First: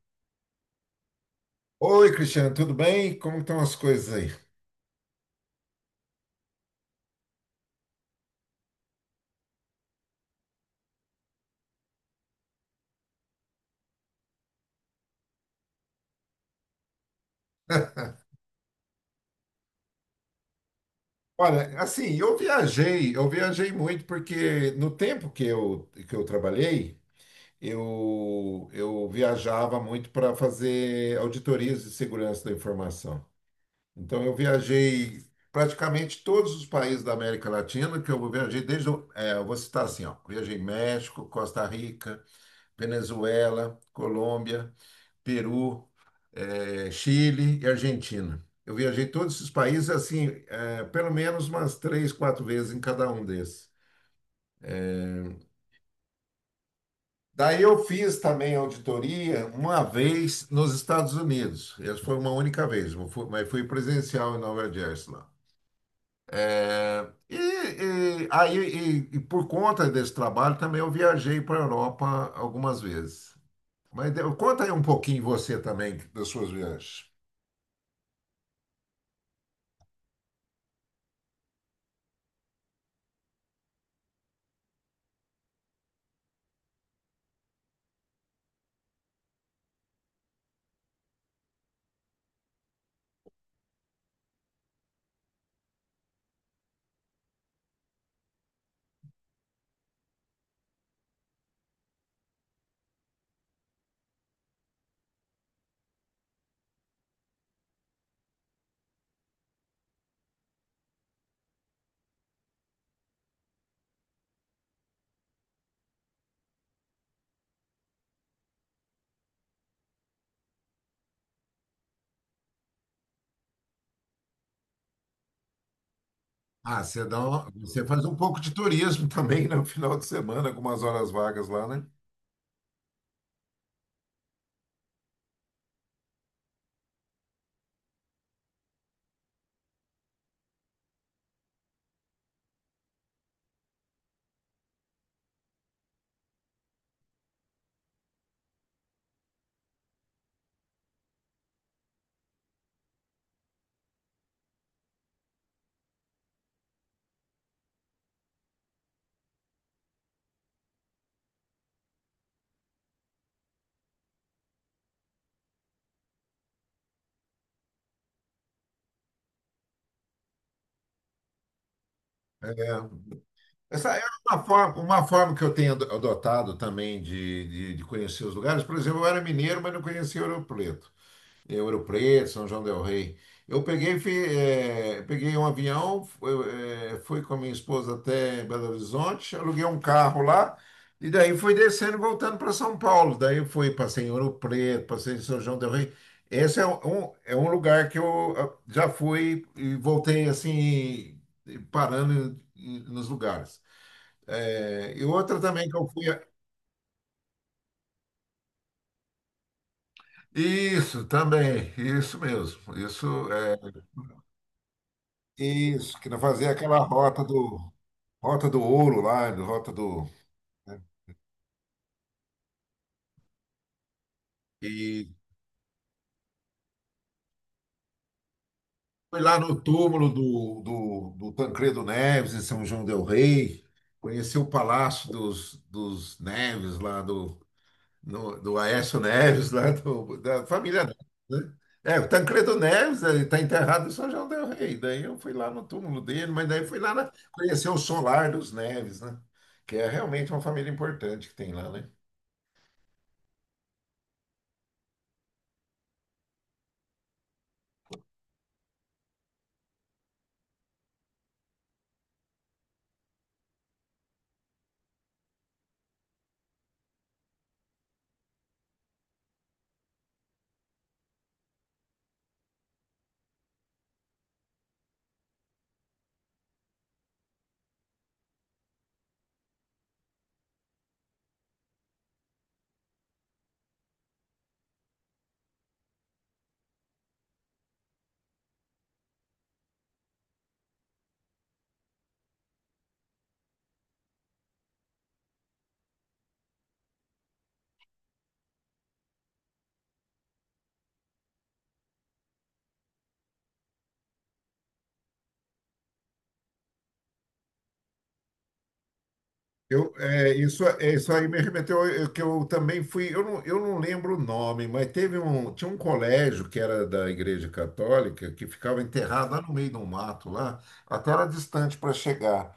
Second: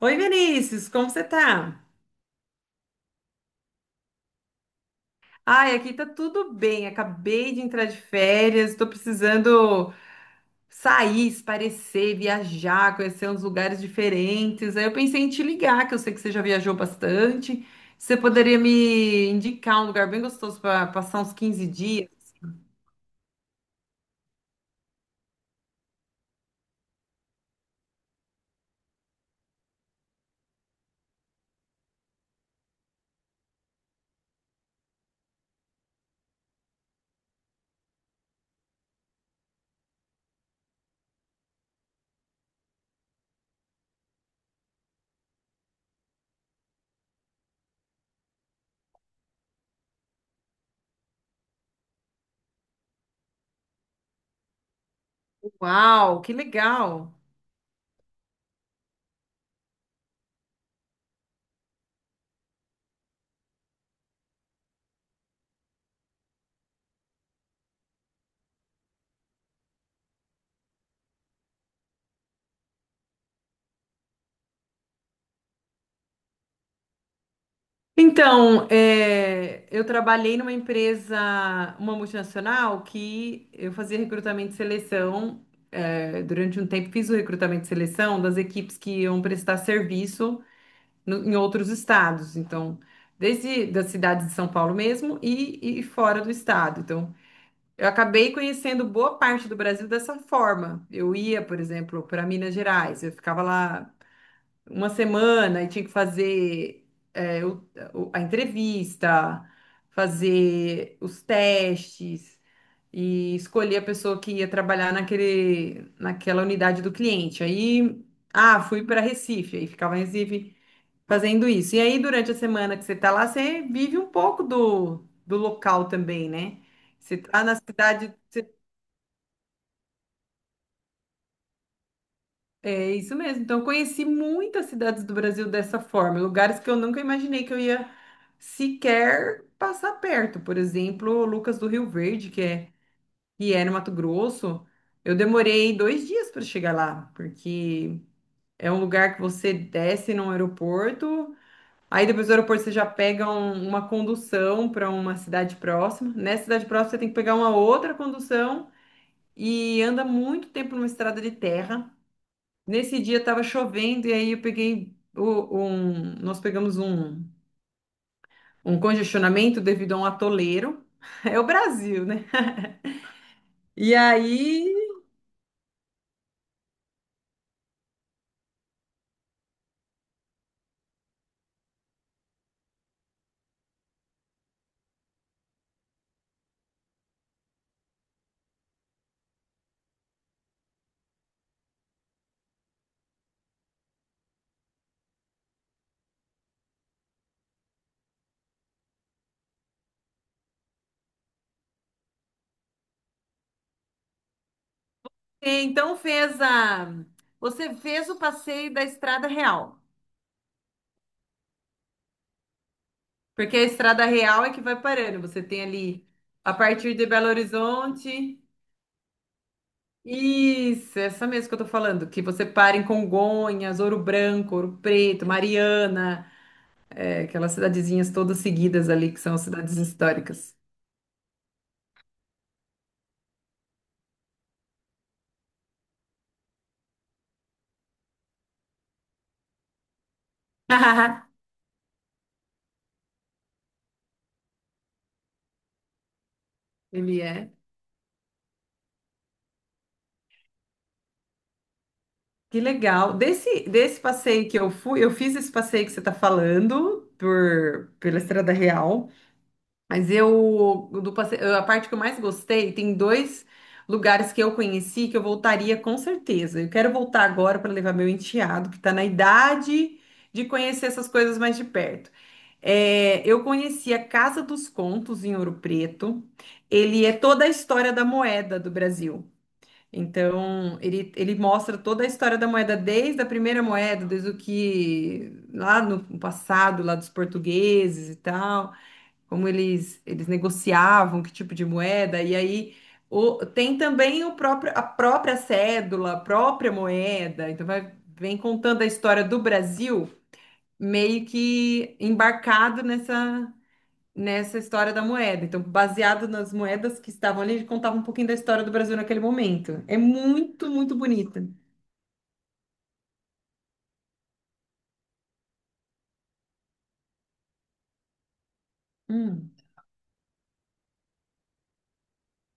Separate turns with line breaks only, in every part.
Oi, Vinícius, como você tá?
Oi, Cristiano, tudo bem? Como estão as coisas aí?
Ai, aqui tá tudo bem. Acabei de entrar de férias, tô precisando sair, esparecer, viajar, conhecer uns lugares diferentes. Aí eu pensei em te ligar, que eu sei que você já viajou bastante. Você poderia me indicar um lugar bem gostoso para passar uns 15
Olha,
dias?
assim, eu viajei muito porque no tempo que eu trabalhei, eu viajava muito para fazer auditorias de segurança da informação. Então, eu viajei praticamente todos os países da América Latina, que eu viajei desde, eu vou citar assim, ó, viajei México, Costa Rica, Venezuela, Colômbia, Peru, Chile e Argentina. Eu viajei todos esses países, assim, pelo menos umas três, quatro vezes em cada um desses.
Uau, que legal!
Daí eu fiz também auditoria uma vez nos Estados Unidos. Essa foi uma única vez, mas fui presencial em Nova Jersey lá. Eh, e, e- aí, e por conta desse trabalho também eu viajei para a Europa algumas vezes. Mas conta aí um pouquinho você também das suas viagens.
Então, é, eu trabalhei numa empresa, uma multinacional, que eu fazia recrutamento e seleção. É, durante um tempo fiz o recrutamento e seleção das equipes que iam prestar serviço em outros estados. Então, desde da cidade de São Paulo mesmo e fora do estado. Então, eu acabei conhecendo boa parte do Brasil dessa forma. Eu ia, por exemplo, para Minas Gerais, eu ficava lá uma semana e tinha que fazer é, o- a entrevista, fazer os testes e escolher a pessoa que ia trabalhar naquela unidade do cliente. Aí, ah, fui para Recife, aí ficava em Recife fazendo isso. E aí, durante a semana que você está lá, você vive um pouco do local também, né?
Ah, você
Você está na
você faz
cidade.
um pouco de turismo também né, no final de semana, com umas horas vagas lá, né?
É isso mesmo. Então, eu conheci muitas cidades do Brasil dessa forma, lugares que eu nunca imaginei que eu ia sequer passar perto. Por exemplo, Lucas do Rio Verde, que é no Mato Grosso. Eu demorei 2 dias para chegar lá, porque é um lugar que você desce num aeroporto, aí depois do aeroporto você já pega uma condução para uma cidade próxima. Nessa cidade próxima você tem que pegar uma outra condução e anda muito tempo numa estrada de terra. Nesse dia estava chovendo e aí eu peguei o- um, nós pegamos um congestionamento devido a um atoleiro. É o Brasil, né?
É,
E
essa é
aí,
uma forma que eu tenho adotado também de conhecer os lugares. Por exemplo, eu era mineiro, mas não conhecia Ouro Preto. Ouro Preto, São João del Rei. Eu peguei, fi- eh, peguei um avião, fui com a minha esposa até Belo Horizonte, aluguei um carro lá, e daí fui descendo e voltando para São Paulo. Daí eu fui, passei em Ouro Preto, passei em São João del Rei. Esse é um lugar que eu ah, já fui e voltei assim, e parando em nos lugares. E outra também que eu
então
fui.
fez a, você fez o passeio da Estrada Real,
Isso, também, isso mesmo. Isso é.
porque a Estrada Real é que vai parando. Você tem
Isso,
ali
que fazer
a
aquela
partir de Belo Horizonte.
rota do ouro lá, do- rota do né?
Isso, essa mesmo que eu tô falando, que você para em Congonhas, Ouro Branco, Ouro
E
Preto, Mariana, é, aquelas cidadezinhas todas seguidas ali que
foi
são
lá
as
no
cidades
túmulo
históricas.
do Tancredo Neves em São João del Rei, conheceu o Palácio dos Neves lá do no- do Aécio Neves lá do- da família Neves, né? É, o Tancredo Neves, ele está enterrado em São João del Rei. Daí eu fui lá no túmulo dele, mas daí fui lá
Ele é.
conhecer o solar dos Neves, né? Que é realmente uma família importante que tem lá, né?
Que legal. Desse passeio que eu fui, eu fiz esse passeio que você está falando pela Estrada Real, mas eu do passeio, a parte que eu mais gostei, tem dois lugares que eu conheci que eu voltaria com certeza. Eu quero voltar agora para levar meu enteado, que está na idade de conhecer essas coisas mais de perto. É, eu conheci a Casa dos Contos em Ouro Preto. Ele é toda a história da moeda do Brasil. Então, ele mostra toda a história da moeda, desde a primeira moeda, desde o que lá no passado, lá dos portugueses e tal, como eles negociavam, que tipo de moeda, e aí tem também o próprio, a própria cédula, a própria moeda, então vai, vem contando a história do Brasil meio que embarcado nessa história da moeda. Então, baseado nas moedas que estavam ali, ele contava um pouquinho da história do Brasil naquele momento.
Eu,
É
é, isso,
muito,
é,
muito
Isso aí me
bonita.
remeteu que eu também fui. Eu não lembro o nome, mas tinha um colégio que era da Igreja Católica que ficava enterrado lá no
Hum,
meio do mato, lá, até era distante para chegar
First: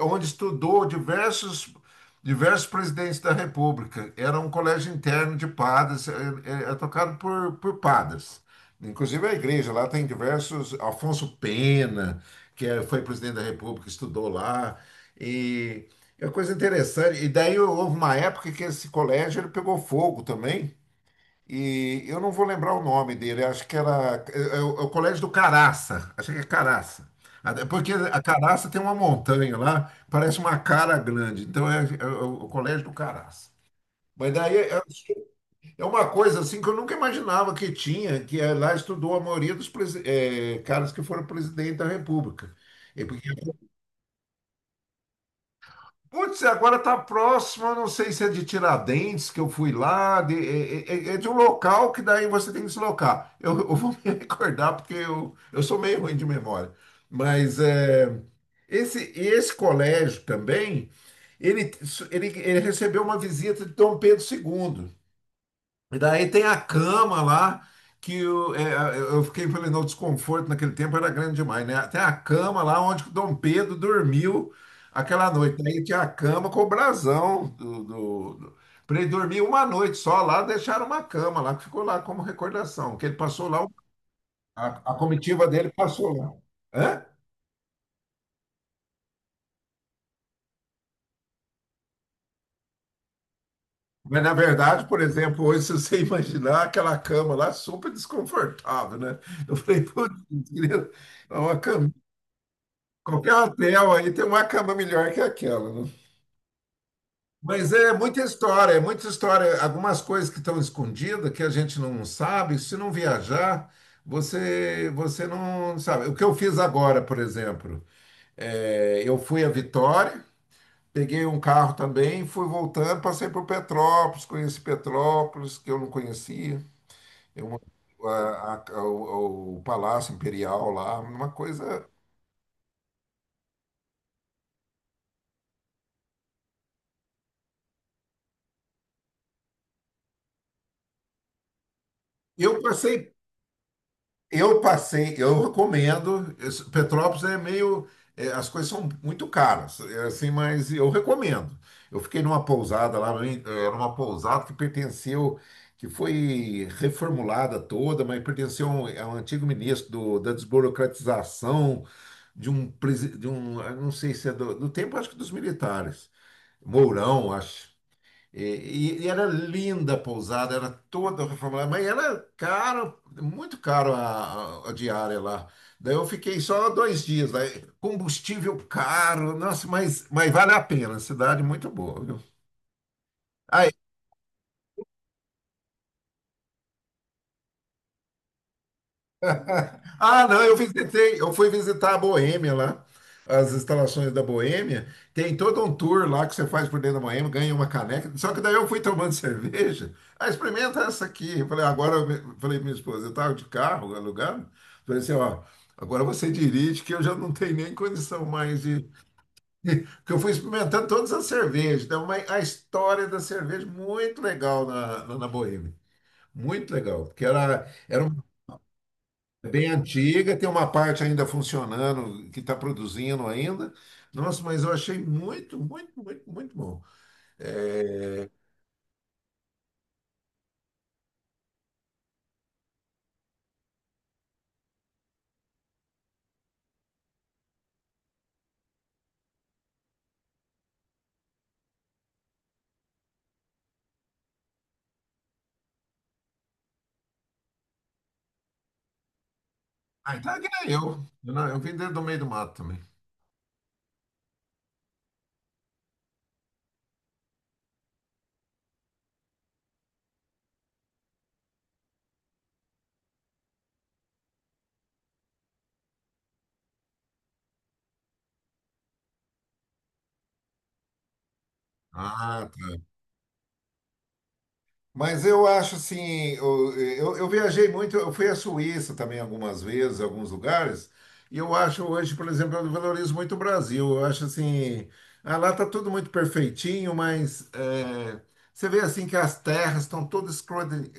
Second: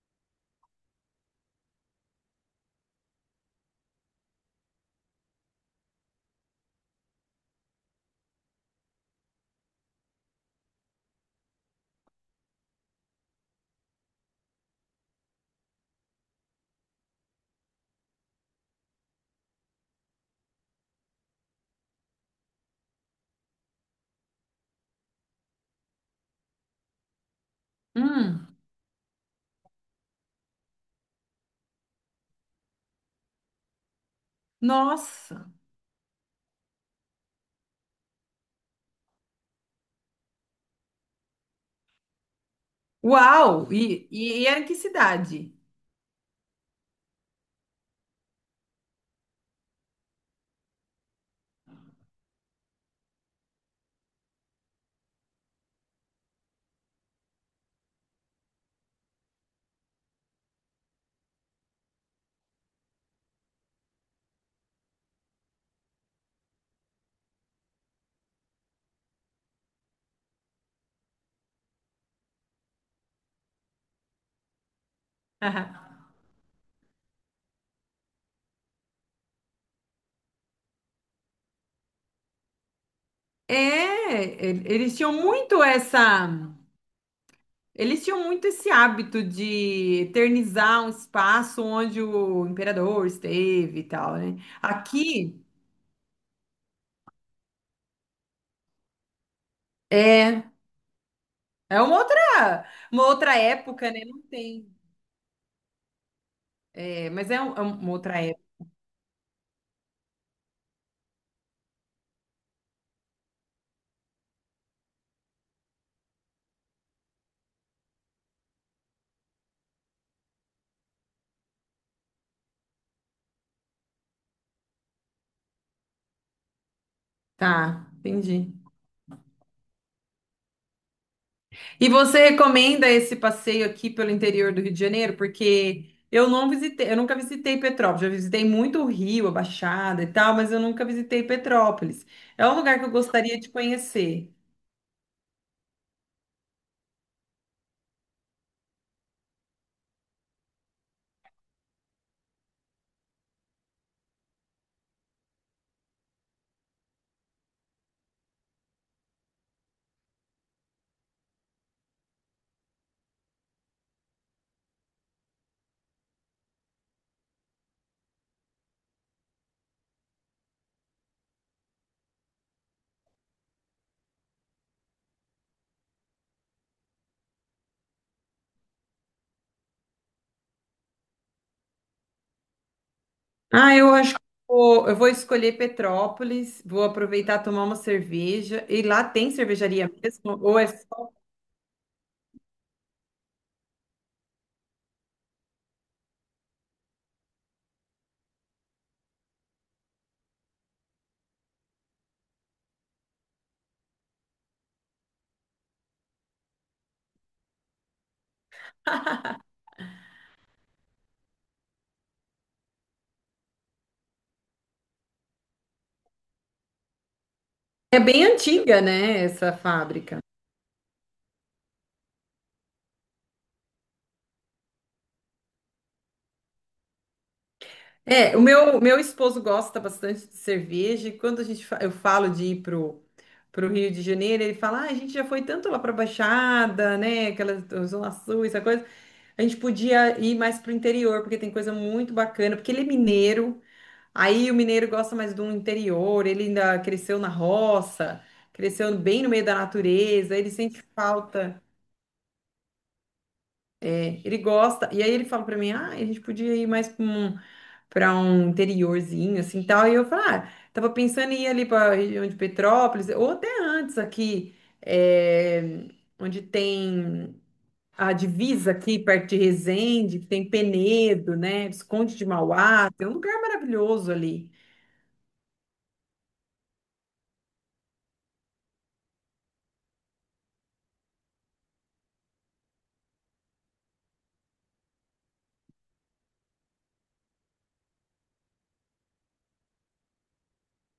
onde estudou diversos, diversos presidentes da República. Era um colégio interno de padres, tocado por padres. Inclusive a igreja lá tem diversos. Afonso Pena, que foi presidente da República, estudou lá. E é uma coisa interessante. E daí houve uma época que esse colégio ele pegou fogo também. E eu não vou lembrar o nome dele, acho que era o Colégio do Caraça, acho que é Caraça. Até porque a
hum,
Caraça tem uma montanha lá, parece uma cara grande, então é o Colégio do Caraça. Mas daí é,
nossa!
é uma coisa assim que eu nunca imaginava que tinha, lá estudou a maioria dos caras que foram presidente da República. É porque
Uau! E era em que cidade?
putz, agora tá próximo, eu não sei se é de Tiradentes, que eu fui lá, é de um local que daí você tem que deslocar. Eu vou me recordar porque eu sou meio ruim de memória. Mas é, esse colégio também, ele, ele recebeu uma visita de Dom Pedro II. E daí tem a cama lá, que eu, é, eu fiquei falei, não, o desconforto naquele tempo era grande demais, né? Tem a cama lá onde que o Dom Pedro dormiu aquela noite.
Aham.
Aí tinha a cama com o brasão pra ele dormir uma noite só lá, deixaram uma cama lá, que ficou lá como recordação, que ele passou lá,
É,
a, a
eles tinham
comitiva
muito
dele passou
essa.
lá. Hã?
Eles tinham muito esse hábito de eternizar um espaço onde o imperador esteve e tal,
Mas na
né?
verdade, por
Aqui
exemplo, hoje, se você imaginar aquela cama lá, super desconfortável, né? Eu falei, putz,
é
queria uma
é
cama.
uma
Qualquer
outra
hotel
época, né?
aí
Não
tem uma
tem.
cama melhor que aquela, né?
É, mas é
Mas
uma
é
outra.
muita história, é muita história. Algumas coisas que estão escondidas, que a gente não sabe, se não viajar, você não sabe. O que eu fiz agora, por exemplo, é, eu fui a Vitória, peguei um carro também, fui voltando, passei por Petrópolis, conheci Petrópolis, que eu não conhecia. Eu,
Tá, entendi.
o Palácio Imperial lá, uma coisa.
E você recomenda esse passeio aqui pelo interior do Rio de Janeiro? Porque eu não visitei, eu nunca visitei Petrópolis. Já visitei muito o Rio, a Baixada e tal, mas eu nunca visitei Petrópolis. É um
Eu
lugar que eu
passei
gostaria de conhecer.
Eu recomendo. Petrópolis é meio, é, as coisas são muito caras, é assim, mas eu recomendo. Eu fiquei numa pousada lá, era uma pousada que pertenceu, que foi reformulada toda, mas pertenceu a um antigo ministro do- da desburocratização de um, de um, eu não sei se é do tempo, acho que dos militares, Mourão, acho. E, era linda a pousada, era toda reformulada, mas era caro, muito caro a, a diária lá. Daí eu fiquei só dois dias, daí combustível caro, nossa, mas vale a pena, cidade muito boa, viu? Ah,
Ah, eu acho que eu vou escolher Petrópolis, vou aproveitar tomar uma cerveja. E lá tem cervejaria
ah,
mesmo?
não, eu
Ou é, só-
visitei, eu fui visitar a Boêmia lá, as instalações da Boêmia. Tem todo um tour lá que você faz por dentro da Boêmia, ganha uma caneca. Só que daí eu fui tomando cerveja. Ah, experimenta essa aqui. Eu falei, agora, eu falei pra minha esposa, eu estava de carro alugado. Falei assim, ó, agora você dirige que eu já não tenho nem condição mais de. Porque eu fui experimentando todas as cervejas. Então, a história da cerveja, muito legal na Boêmia. Muito legal, porque era,
é
era um
bem antiga, né,
é
essa
bem
fábrica?
antiga, tem uma parte ainda funcionando, que está produzindo ainda. Nossa, mas eu achei muito, muito, muito, muito bom.
É, o meu esposo gosta bastante de cerveja e quando eu falo de ir pro, Rio de Janeiro, ele fala, ah, a gente já foi tanto lá pra Baixada, né, aquela Zona Sul, essa coisa, a gente podia ir mais pro interior, porque tem coisa muito bacana, porque ele é mineiro, aí o mineiro gosta mais do interior, ele ainda cresceu na roça, cresceu bem no meio da
Ah, então
natureza,
é que
ele
nem
sente
eu. Eu, eu
falta,
vim dentro do meio do mato também.
ele gosta, e aí ele fala pra mim, ah, a gente podia ir mais para um interiorzinho, assim, tal. E eu falei, ah, tava pensando em ir ali para região de Petrópolis, ou até antes aqui, eh, onde tem a divisa aqui, perto de Resende, que tem Penedo, né? Visconde de
Ah,
Mauá, tem um lugar maravilhoso ali.
mas eu acho assim, eu viajei muito, eu fui à Suíça também algumas vezes, alguns lugares, e eu acho hoje, por exemplo, eu valorizo muito o Brasil. Eu acho assim, ah, lá está tudo muito perfeitinho, mas é, você vê assim que as terras estão todas escrotas,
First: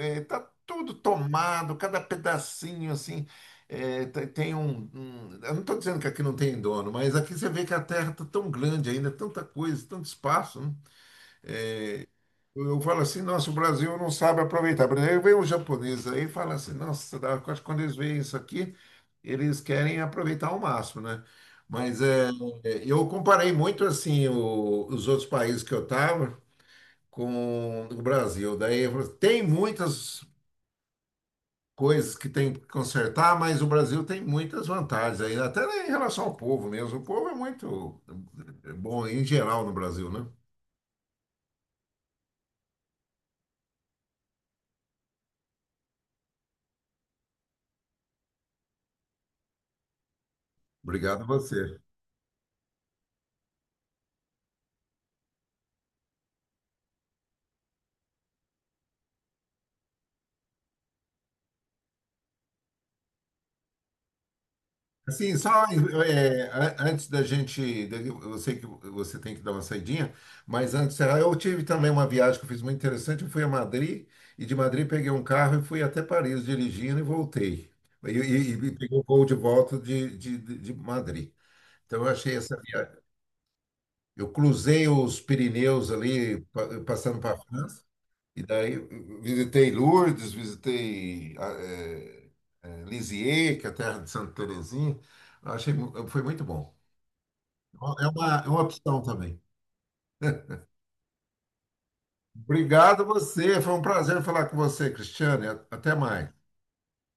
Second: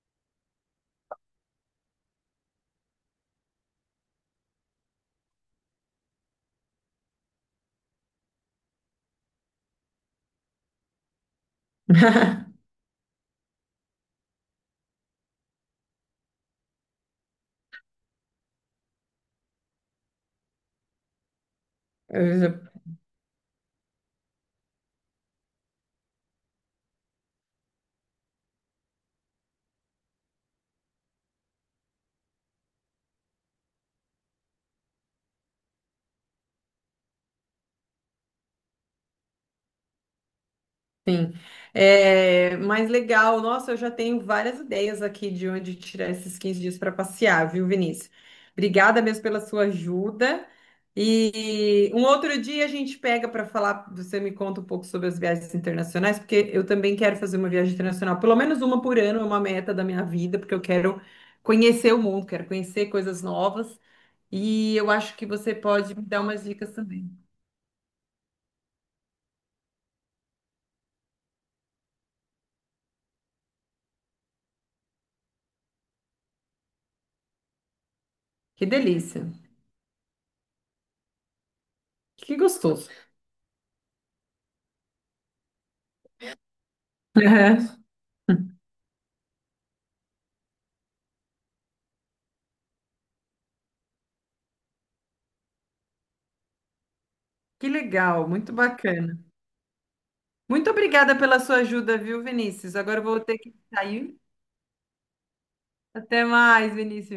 está tudo tomado, cada pedacinho assim. É, tem um, eu não estou dizendo que aqui não tem dono, mas aqui você vê que a terra está tão grande ainda, tanta coisa, tanto espaço, né? Eu falo assim, nossa, o Brasil não sabe aproveitar. Por exemplo, vem um japonês aí e fala assim, nossa, eu acho que quando eles veem isso aqui, eles querem aproveitar ao máximo, né? Mas é, é, eu comparei muito assim os outros países que eu estava com o Brasil. Daí eu falo, tem muitas coisas que tem que consertar, mas o Brasil tem muitas vantagens aí, até em relação ao povo mesmo. O povo é muito é bom em geral no Brasil, né?
Sim. É, mas legal, nossa, eu já tenho várias ideias aqui de onde tirar esses 15 dias para passear, viu, Vinícius? Obrigada mesmo pela sua ajuda.
Obrigado a você.
E um outro dia a gente pega para falar, você me conta um pouco sobre as viagens internacionais, porque eu também quero fazer uma viagem internacional, pelo menos uma por ano, é uma meta da minha vida, porque eu quero conhecer o mundo, quero conhecer coisas novas. E eu acho que
Assim,
você
só
pode me dar umas dicas
antes
também.
da gente, eu sei que você tem que dar uma saidinha, mas antes, ah, eu tive também uma viagem que eu fiz muito interessante. Eu fui a Madrid e de Madrid peguei um carro e fui até Paris dirigindo e voltei. E,
Que
peguei o voo
delícia,
de volta de Madrid. Então eu achei
que
essa
gostoso.
viagem. Eu cruzei os Pirineus ali, passando para a França. E daí visitei Lourdes, visitei Lisieux, que é a terra de Santa Terezinha. Eu achei, foi muito bom.
Que legal,
É
muito
uma opção
bacana.
também.
Muito obrigada pela sua ajuda, viu, Vinícius? Agora
Obrigado a
eu vou ter que
você. Foi um
sair.
prazer falar com você, Cristiane. Até
Até
mais.
mais, Vinícius.